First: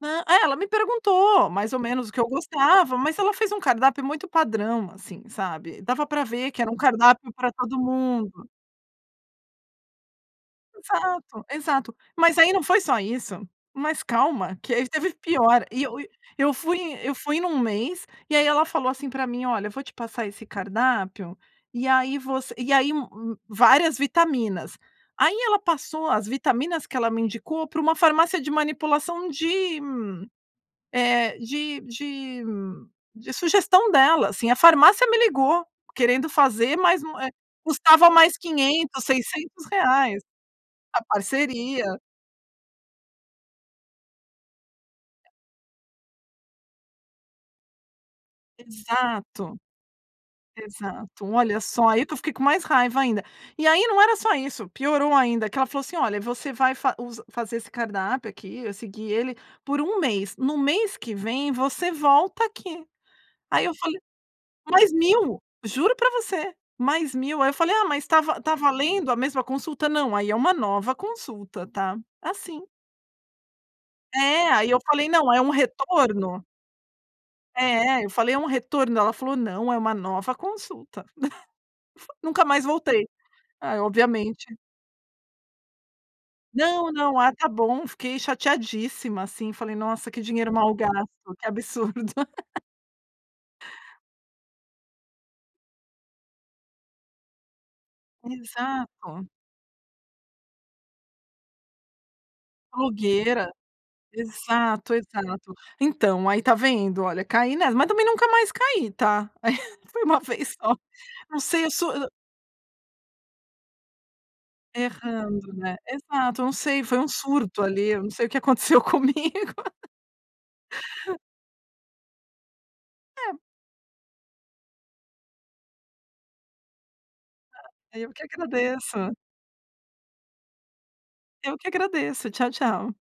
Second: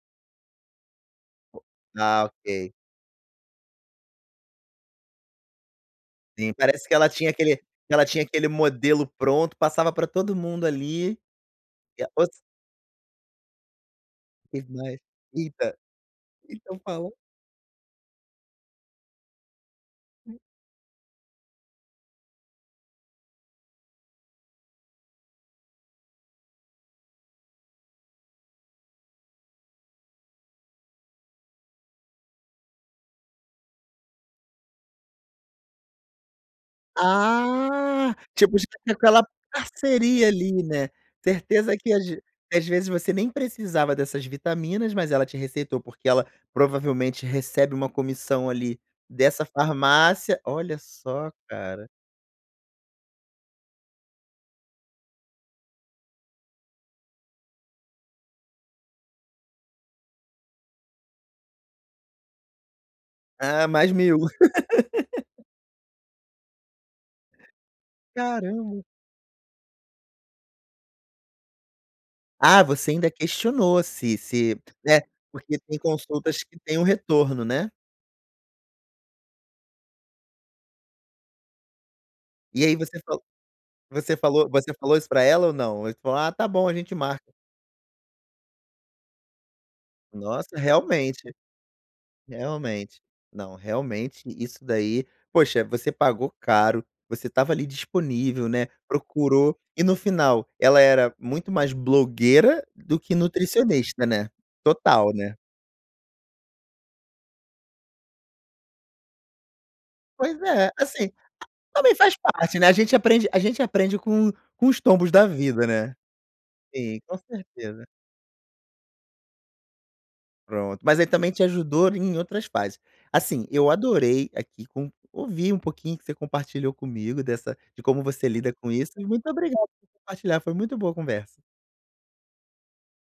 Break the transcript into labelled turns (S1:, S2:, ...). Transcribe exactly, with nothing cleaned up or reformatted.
S1: Ah, ai ela me perguntou mais ou menos o que
S2: Ah
S1: eu
S2: ok.
S1: gostava, mas ela fez um cardápio muito padrão, assim, sabe, dava pra ver
S2: Sim,
S1: que era um
S2: parece que ela tinha
S1: cardápio pra
S2: aquele
S1: todo
S2: que ela tinha
S1: mundo.
S2: aquele modelo pronto, passava pra todo mundo ali
S1: Exato, exato,
S2: que é os
S1: mas aí não foi só isso, mas calma, que aí
S2: Demais,
S1: teve pior,
S2: eita,
S1: e eu fui
S2: então falou.
S1: eu fui num mês, e aí ela falou assim pra mim: "Olha, vou te passar esse cardápio e aí você" e aí várias vitaminas, aí ela passou as vitaminas que ela me indicou pra uma farmácia de manipulação de hum, eh, de de hum de sugestão dela assim, a farmácia me ligou querendo fazer, mas, eh, custava
S2: Ah,
S1: mais
S2: tipo
S1: quinhentos,
S2: aquela
S1: seiscentos reais
S2: parceria ali, né,
S1: a
S2: certeza
S1: parceria.
S2: que às vezes você nem precisava dessas vitaminas, mas ela te receitou porque ela provavelmente recebe uma comissão ali dessa
S1: Exato,
S2: farmácia, olha
S1: exato,
S2: só
S1: olha só,
S2: cara.
S1: aí que eu fiquei com mais raiva ainda, e aí não era só isso, piorou ainda, que ela falou assim: "Olha, você vai faz us fazer esse cardápio aqui, vai seguir ele por um mês, no mês que vem você volta aqui", aí
S2: Ah,
S1: eu
S2: mais
S1: falei:
S2: mil.
S1: "Mais mil", juro pra você, mais mil, aí eu falei: "Ah, mas está va está
S2: Caramba.
S1: valendo a mesma consulta", não, aí é uma nova consulta, tá,
S2: Ah,
S1: assim.
S2: você ainda questionou se
S1: É,
S2: se,
S1: aí eu
S2: né,
S1: falei, não, é um
S2: porque tem consultas
S1: retorno?
S2: que têm o retorno, né.
S1: É, eu falei, um retorno? Ela falou, não, é uma nova consulta, nunca mais
S2: E aí você
S1: voltei,
S2: falou
S1: ah,
S2: você falou
S1: obviamente.
S2: você falou isso pra ela ou não? Ou você falou: "Ah, tá bom, a
S1: Não,
S2: gente
S1: não, ah,
S2: marca."
S1: tá bom, fiquei chateadíssima, assim, falei, nossa, que dinheiro
S2: Nossa,
S1: mal gasto,
S2: realmente,
S1: que absurdo.
S2: realmente. Não, realmente isso daí, poxa, você pagou caro, você estava ali disponível, né,
S1: Exato.
S2: procurou, e no final, ela era muito mais blogueira do que
S1: Blogueira,
S2: nutricionista, né,
S1: exato,
S2: total, né.
S1: exato, então, aí tá vendo, olha caí nessa mas também nunca mais caí tá. Aí foi uma
S2: Pois
S1: vez
S2: é,
S1: só
S2: assim,
S1: não sei eu
S2: também
S1: sou
S2: faz parte, né, a gente aprende a gente aprende com com os tombos da
S1: Errando,
S2: vida,
S1: né,
S2: né.
S1: exato, eu não sei, foi
S2: Sim
S1: um
S2: com
S1: surto
S2: certeza.
S1: ali, eu não sei o que aconteceu comigo.
S2: Pronto, mas aí também te ajudou em outras fases.
S1: É.
S2: Assim, eu adorei aqui com ouvir um pouquinho que você compartilhou comigo dessa de como
S1: Eu que
S2: você lida com isso e
S1: agradeço.
S2: muito obrigado por compartilhar, foi muito boa a conversa.
S1: Eu que agradeço, tchau tchau.